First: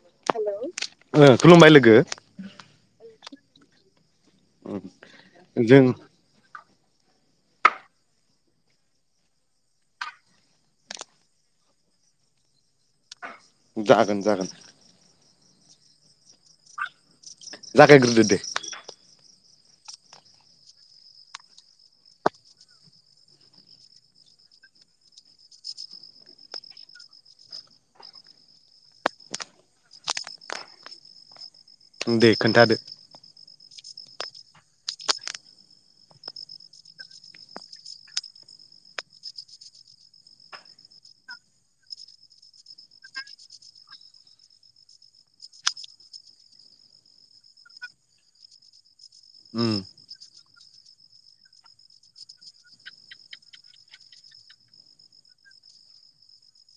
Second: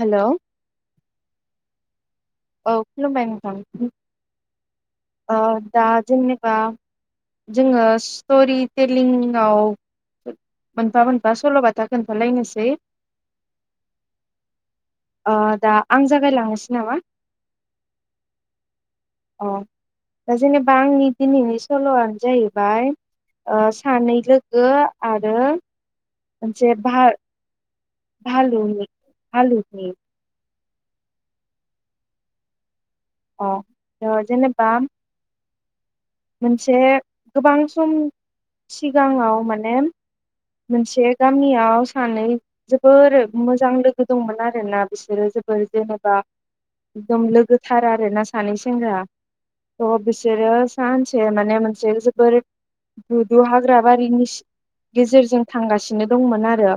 Hello ओ खुलुमबाय लोगो। औ खुलुमबाय नोंथां ओ जों दा जेनेबा जोङो स्ट'रि टेलिङाव मोनफा मोनफा सल'बाथा खोनथालायनोसै। जागोन जागोन। ओ दा आं जागायलांनोसै नामा? जागाय ग्रोदो दे। अह। दा जेनेबा आंनि दिनैनि सल'आनो जाहैबाय सानै लोगो आरो मोनसे भार भालुनि भालुनि। दे खोन्थादो। अह। ओ जेनेबा मोनसे गोबां सम सिगाङाव माने मोनसे गामियाव सानै जोबोर मोजां लोगो दंमोन आरोना बिसोरो जो जोबोर जेनेबा एकदम लोगोथार आरोना सानै सेंग्रा। उम थ बिसोरो सानसे माने मोनसे जोबोर गुदु हाग्रा बारिनि सि गेजेरजों थांगासिनो दंमोन आरो।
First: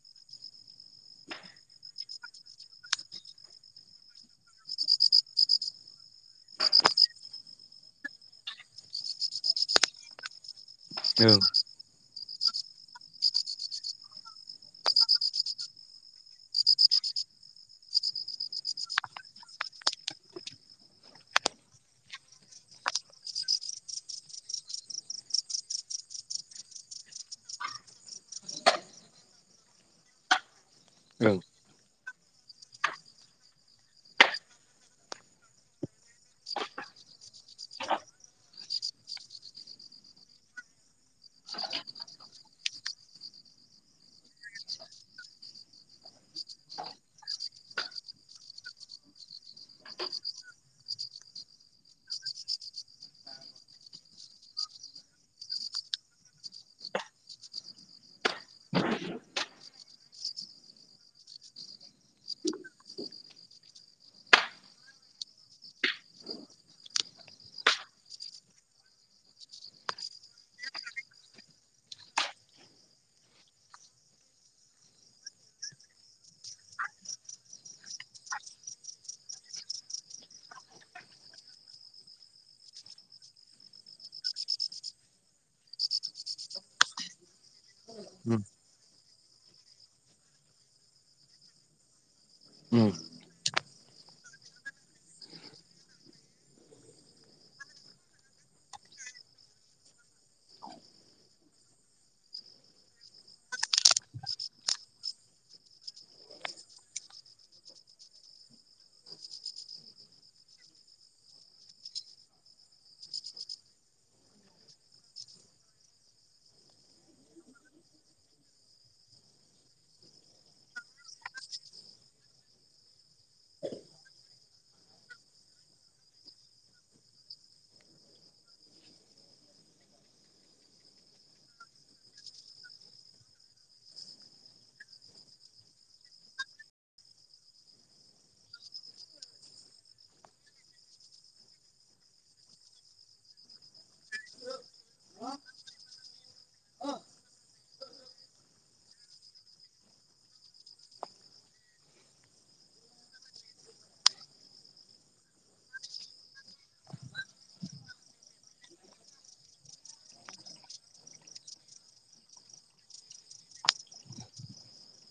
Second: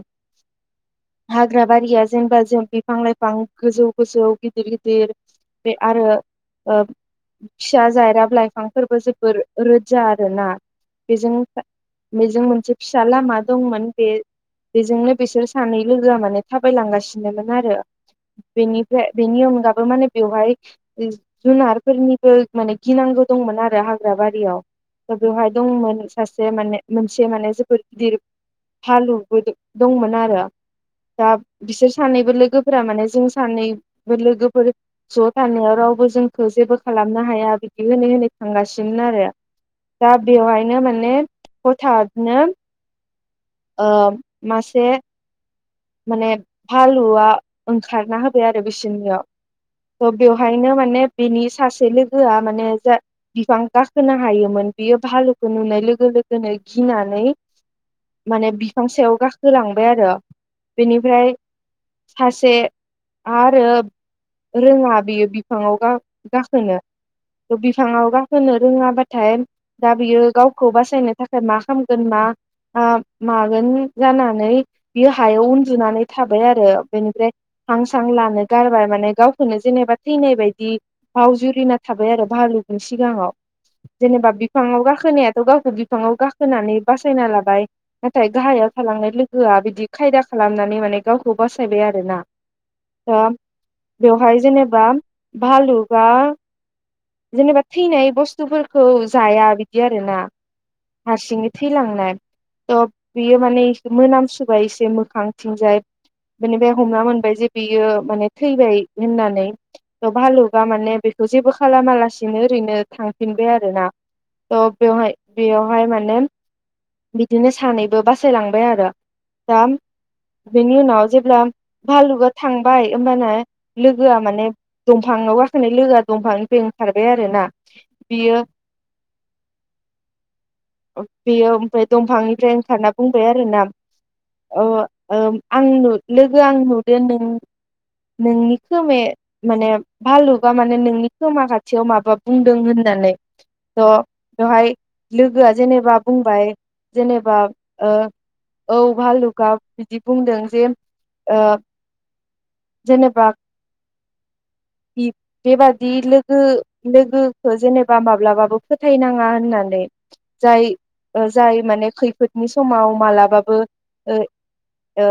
हाग्रा बारिया जेनबा जों बिफां लाइफां गोजौ गोजौ गिदिर गिदिर। बे आरो ओ फिसा जायराब लाइफांफोरबो जोबोर रोदजा आरोना ओं बेजों बेजों मोनसे फिसा लामा दंमोन बे बेजोंनो बिसोर सानै लोगोआ माने थाबायलांगासिनोमोन आरो बेनिफ्राय बेनि अनगाबो माने बेवहाय जुनारफोरनिबो माने गिनांग गौ दंमोन आरो हाग्रा बारिआव थ' बेवहाय दंमोन सासे माने मोनसे माने गिदिर हालुबो दंमोन आरो । दा ओं बिसोर सानैबो लोगोफोरा माने जों सानैबो लोगोफोर ज' थानायाव राव बो जोंखौ जेबो खालामनो हाया बिदि होनै होनै थांगासिनो आरो दा बेवहायनो माने हथाथनो ओ मासे माने भालुआ ओंखारना होबाय आरो बिसोरनियाव थ' बेवहायनो माने बिनि सासे लोगोआ माने जा बिफां गाखोनो हायोमोन बियो भालुखौ नुनाय लोगो लोगोनो गिनानै माने बिफां सायाव गाखोलांबाय आरो बेनिफ्राय सासे आरो रोङा बेयो बिफाङाव गाखोनो बिफाङाव गाखोनो रोङाबाथाय दा बियो गावखौ बासायनो थाखाय मा खालामगोन मा मागोन जानानै बियो हायाव उन्दुनानै थाबाय आरो बेनिफ्राय हां सां लानो गारबाय माने गावखौनो जेनेबा थै नाय बायदि बावजुरिना थाबाय आरो भालुगनि सिगाङाव जेनेबा बिफाङाव गाखोनायाथ' गावखौ बिफाङाव गाखोनानै बासायना लाबाय नाथाय उम गाहायाव थालांनाय लोगोआ बिदि खायदा खालामनानै माने गावखौ बासायबाय आरोना दा बेवहाय जेनेबा भालुकआ जेनेबा थैनाय बुस्थुफोरखौ जाया बिदि आरोना हारसिं थै लांनाय थ बियो माने मोनाम सुबाय एसे मोखांथिंजाय बिनिफ्राय हमना मोनबाय जे बियो माने थैबाय होननानै थ भालुका माने बेखौ जेबो खालामालासिनो ओरैनो थांफिनबाय आरोना त बेवहाय बेवहाय माने बिदिनो सानैबो बासायलांबाय आरो दा बेनि उनाव जेब्ला भालुगआ थांबाय होमबाना लोगोआ माने दंफां आव गाखोननाय लोगो दंफांनिफ्राय ओंखारबाय आरोना बियो बेयो ओमफ्राय दंफांनिफ्राय ओंखारना बुंबाय आरोना अ ओ आं नु लोगो आं नुदो नों नोंनि खोमाया माने भालुबा माने नोंनि खोमा खाथियाव माबा बुंदों होननानै थ' बेवहाय लोगोआ जेनेबा बुंबाय जेनेबा ओ औ भालुका बिदि बुंदों जे ओ जेनबा बिब बेबा दि लोगो-लोगोखो जेनेबा माब्लाबाबो फोथायनाङा होननानै जाय ओ जाय माने खैफोदनि समाव मालाबाबो ओ ओ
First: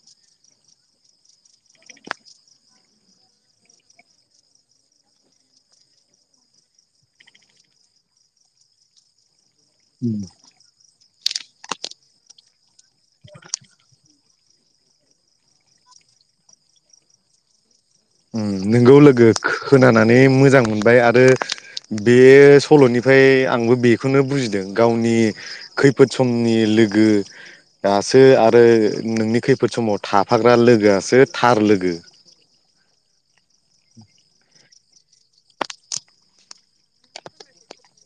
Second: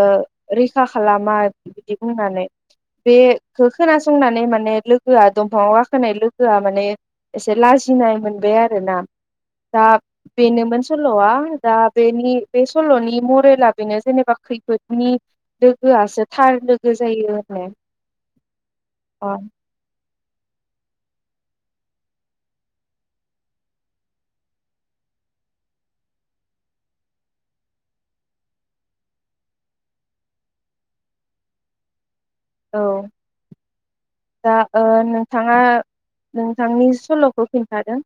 रैखा खालामा बिदि बुंनानै बेखौ खोनासंनानै माने लोगोआ दंफाङाव गाखोनाय लोगोआ माने एसे लाजिनाय मोनबाय आरो ना दा उम बेनोमोन सल'आ दा बेनि बे सल'नि मरेला बेनो जेनेबा खैफोदनि लोगोआसो थार लोगो जायो आरो उम नोंगौ लोगो खोनानानै मोजां मोनबाय आरो बेयो सल'निफ्राय आंबो बेखौनो बुजिदों गावनि खैफोद समनि लोगो दासो आरो नोंनि खैफोद समाव थाफाग्रा लोगोआसो थार लोगो औ दा ओ नोंथाङा नोंथांनि सल'खौ खिन्थादो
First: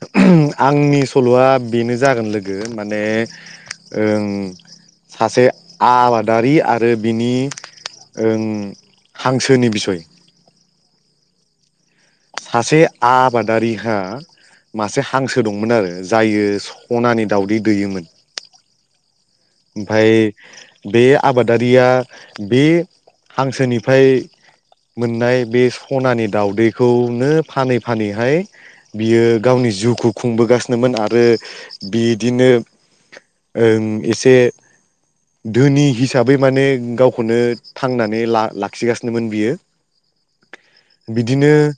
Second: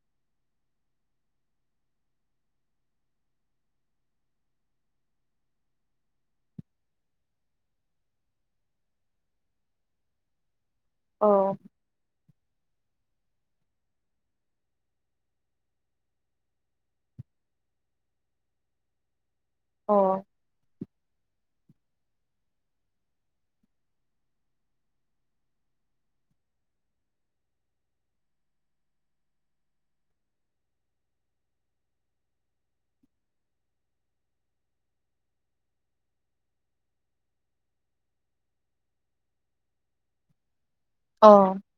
[unintelligible] आंनि सल'आ बेनो जागोन लोगो माने ओं सासे आबादारि आरो बिनि ओं हांसोनि बिसय औ सासे आबादारिहा मासे हांसो दंमोन आरो जायो सनानि दाउदै दैयोमोन अ ओमफाय बे आबादारिया बे हांसोनिफ्राय मोननाय बे सनानि दाउदैखौनो फानै फानैहाय बियो गावनि जिउखौ खुंबोगासिनोमोन आरो बिदिनो ओं एसे [inaudible] धोनि हिसाबै माने गावखौनो थांनानै ला लाखिगासिनोमोन बियो । [inaudible] बिदिनो अ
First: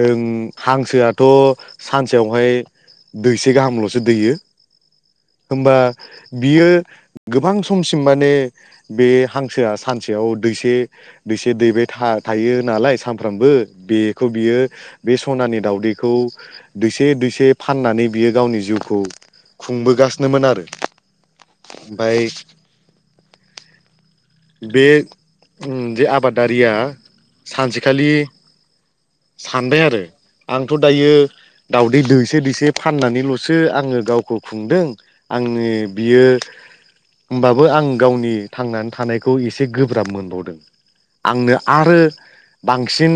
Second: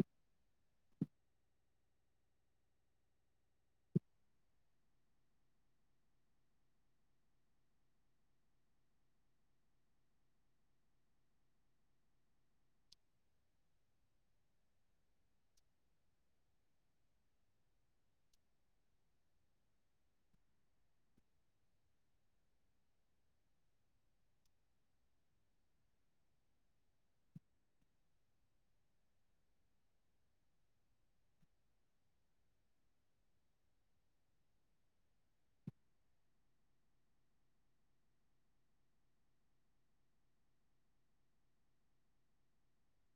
ओं हांसोआथ सानसेयावहाय दैसे गाहामलसो दैयो होमबा बियो गोबां समसिम माने बे हांसोआ सानसेयाव दैसे दैसे दैबाय था थायो नालाय सानफ्रामबो बेखौ बियो बे सनानि दाउदैखौ दैसे दैसे फाननानै बियो गावनि जिउखौ खुंबोगासिनोमोन आरो । ओमफाय बे उम जे आबादारिया सानसेखालि सानबाय आरो आंथ दायो दउदै दैसे दैसे फाननानैलसो आङो गावखौ खुंदों आंनि बियो होमबाबो आं गावनि थांनानै थानायखौ एसे गोब्राब मोनबावदों आंनो आरो बांसिन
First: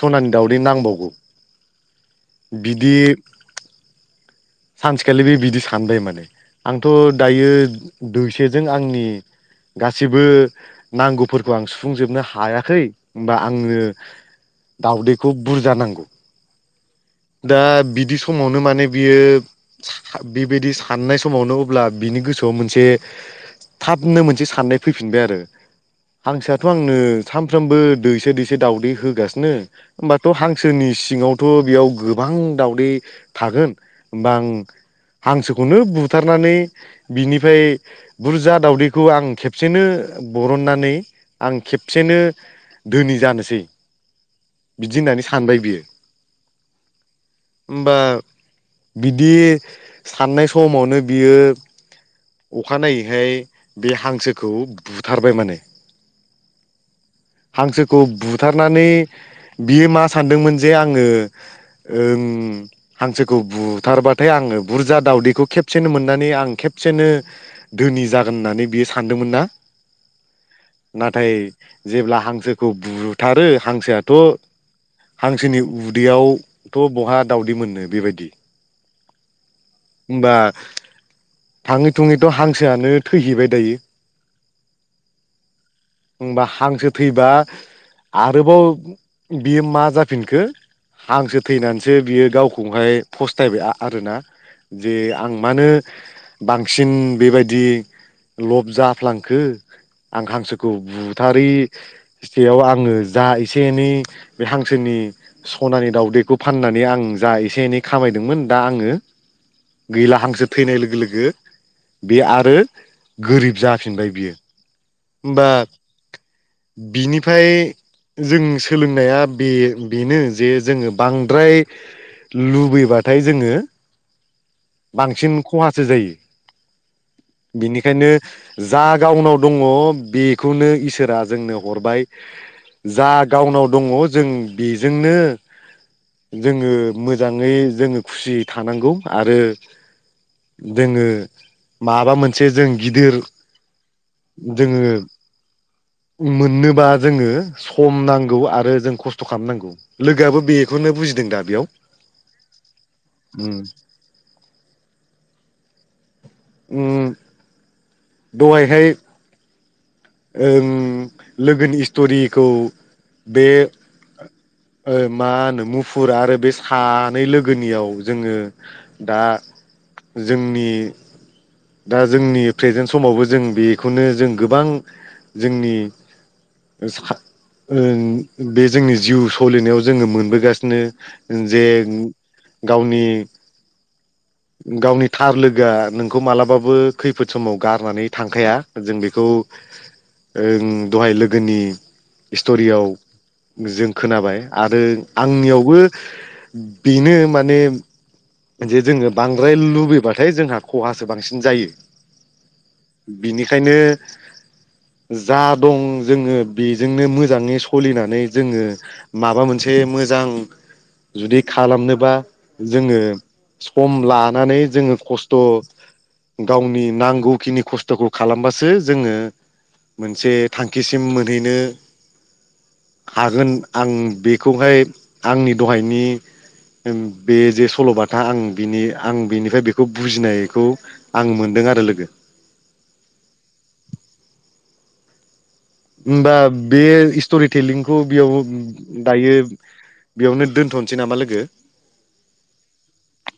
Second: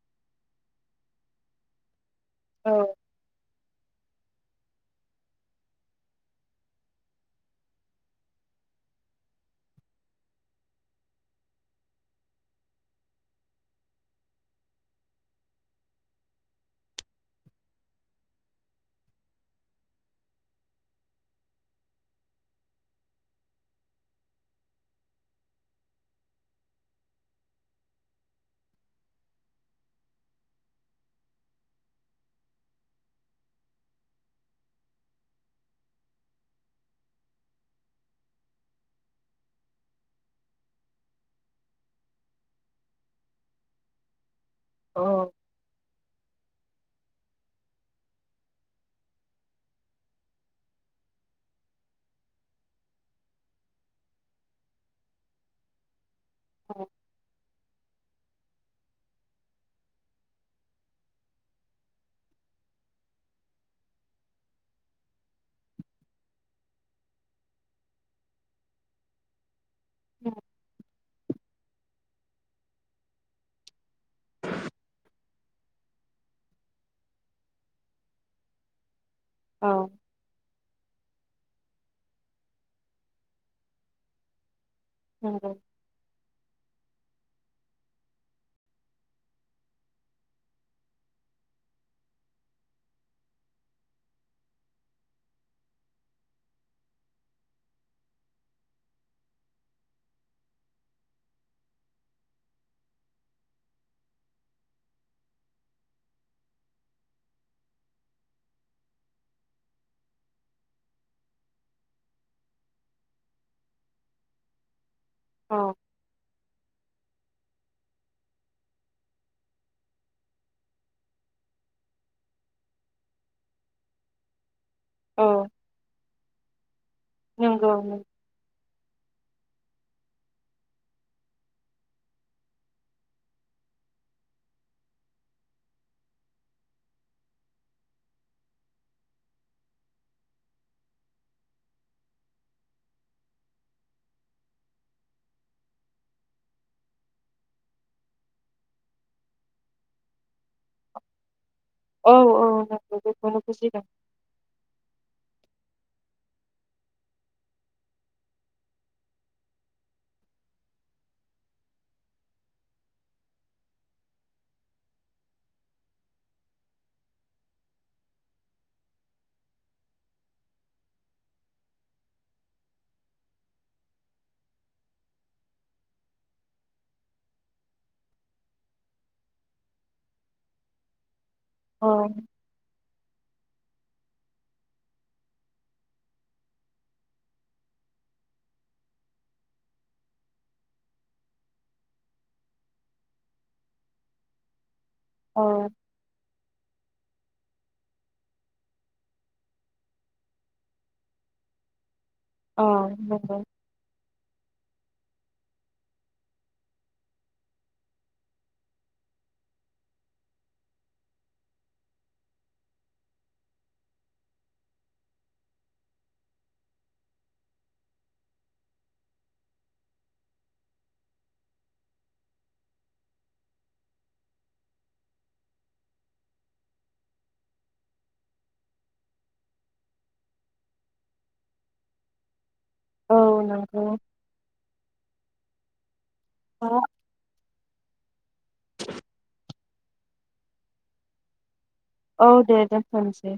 सनानि दावदै नांबावगौ बिदि सानसेखालि बे बिदि सानबाय माने आंथ' दायो दोसेजों आंनि गासैबो नांगौफोरखौ आं सुफुंजोबनो हायाखै होमबा आंनो दाउदैखौ बुरजा नांगौ दा बिदि समावनो माने बियो बेबायदि साननाय समावनो अब्ला बिनि गोसोआव मोनसे थाबनो मोनसे साननाय फैफिनबाय आरो हांसोआथ आंनो सानफ्रोमबो दैसे दैसे दावदै होगासिनो होमबाथ हांसोनि सिङावथ बेयाव गोबां दावदै थागोन होमबा आं हांसोखौनो बुथारनानै बिनिफ्राय बुरजा दावदैखौ आं खेबसेनो बरननानै आं खेबसेनो धोनि जानोसै [inaudible] बिदि होननानै औ सानबाय बियो होमबा बिदि साननाय समावनो बियो अखानायैहाय बे हांसोखौ बुथारबाय माने औ हांसो खौ बुथारनानै बियो मा सानदोंमोन जे आङो ओम हांसोखौ बु बुथारबाथाय आङो बुरजा दाावदैखौ खेबसेनो मोननानै आं खेबसेनो धोनि जागोन होननानै बियो सानदोंमोन ना [unintelligible] नाथाय जेब्ला हांसोखौ बुथारो हांसोआथ' हांसोनि उदैयावथ' बहा दावदै मोनो बेबायदि ओमबा थाङै थुङैथ' हांसोआनो थैहैबाय दायो । नंगौ होमबा हांसो थैबा आरोबाव बियो मा जाफिनखो हांसो थैनानैसो बियो गावखौहाय फस थायबाय आरोना जे आं मानो बांसिन बेबायदि लब जाफ्लांखो आं हांसोखौ बुथारैसेयाव आङो जा एसे एनै बे हांसोनि सनानि दावदैखौ फाननानै आं जा एसे एनै खामायदोंमोन दा आङो गैला हांसो थैनाय लोगो लोगो बे आरो गोरिब जाफिनबाय बियो होमबा औ बिनिफ्राय जों सोलोंनाया बे बेनो जे जोङो बांद्राय लुबै योबाथाय जोङो। बांसिन औ खहासो जायो नंगौ बिनिखायनो जा गावनाव दङ बेखौनो इसोरा जोंनो हरबाय। जा गावनाव दङ जों बेजोंनो जोङो मोजाङै जोङो खुसियै थानांगौ आरो जोङो माबा मोनसे जों गिदिर जोङो मोननोबा जोङो सम नांगौ आरो जों खस्थ' खालामनांगौ लोगोआबो बे बेखौनो बुजिदों दा बेयाव औ उम [unintelligible] उम दहायहाय ओं लोगोनि स्ट'रिखौ बे [inaudible] ओ मा होनो मुफुर आरो बे सानै लोगोनियाव जोङो दा जोंनि दा जोंनि प्रेजेन्ट समावबो जों बेखौनो जों गोबां जोंनि ओं बे जोंनि जिउ सोलिनायाव जोङो मोनबोगासिनो जे औ गावनि [inaudible] गावनि थार लोगोआ नोंखौ मालाबाबो खैफोद समाव गारनानै थांखाया जों बेखौ ओं दहाय लोगोनि स्ट'रियाव जों खोनाबाय आरो औ आंनियावबो बेनो माने जे जोङो बांद्राय लुबैबाथाय जोंहा खहासो बांसिन जायो। औ नंगौ बिनिखायनो [inaudible] जा दं जोङो बेजोंनो मोजाङै सलिनानै जोङो माबा मोनसे मो जां जुदि खालामनोबा जोङो सम लानानै जोङो खस्थ' गावनि नांगौखिनि खस्थ'खौ खालामबासो जोङो‌। मोनसे थांखिसिम मोनहैनो हागोन आं बेखौहाय आंनि दहायनि बे जे सल'बाथा आं बिनि आं बिनिफ्राय बेखौ बुजिनायखौ आं मोन दों आरो लोगो। औ नंगौ। ओमबा बे दा- इसट'रि थेलिंखौ बेयाव दायो बेयावनो दोनथ'नोसै नामा लोगो? औ दे दोनथनिसै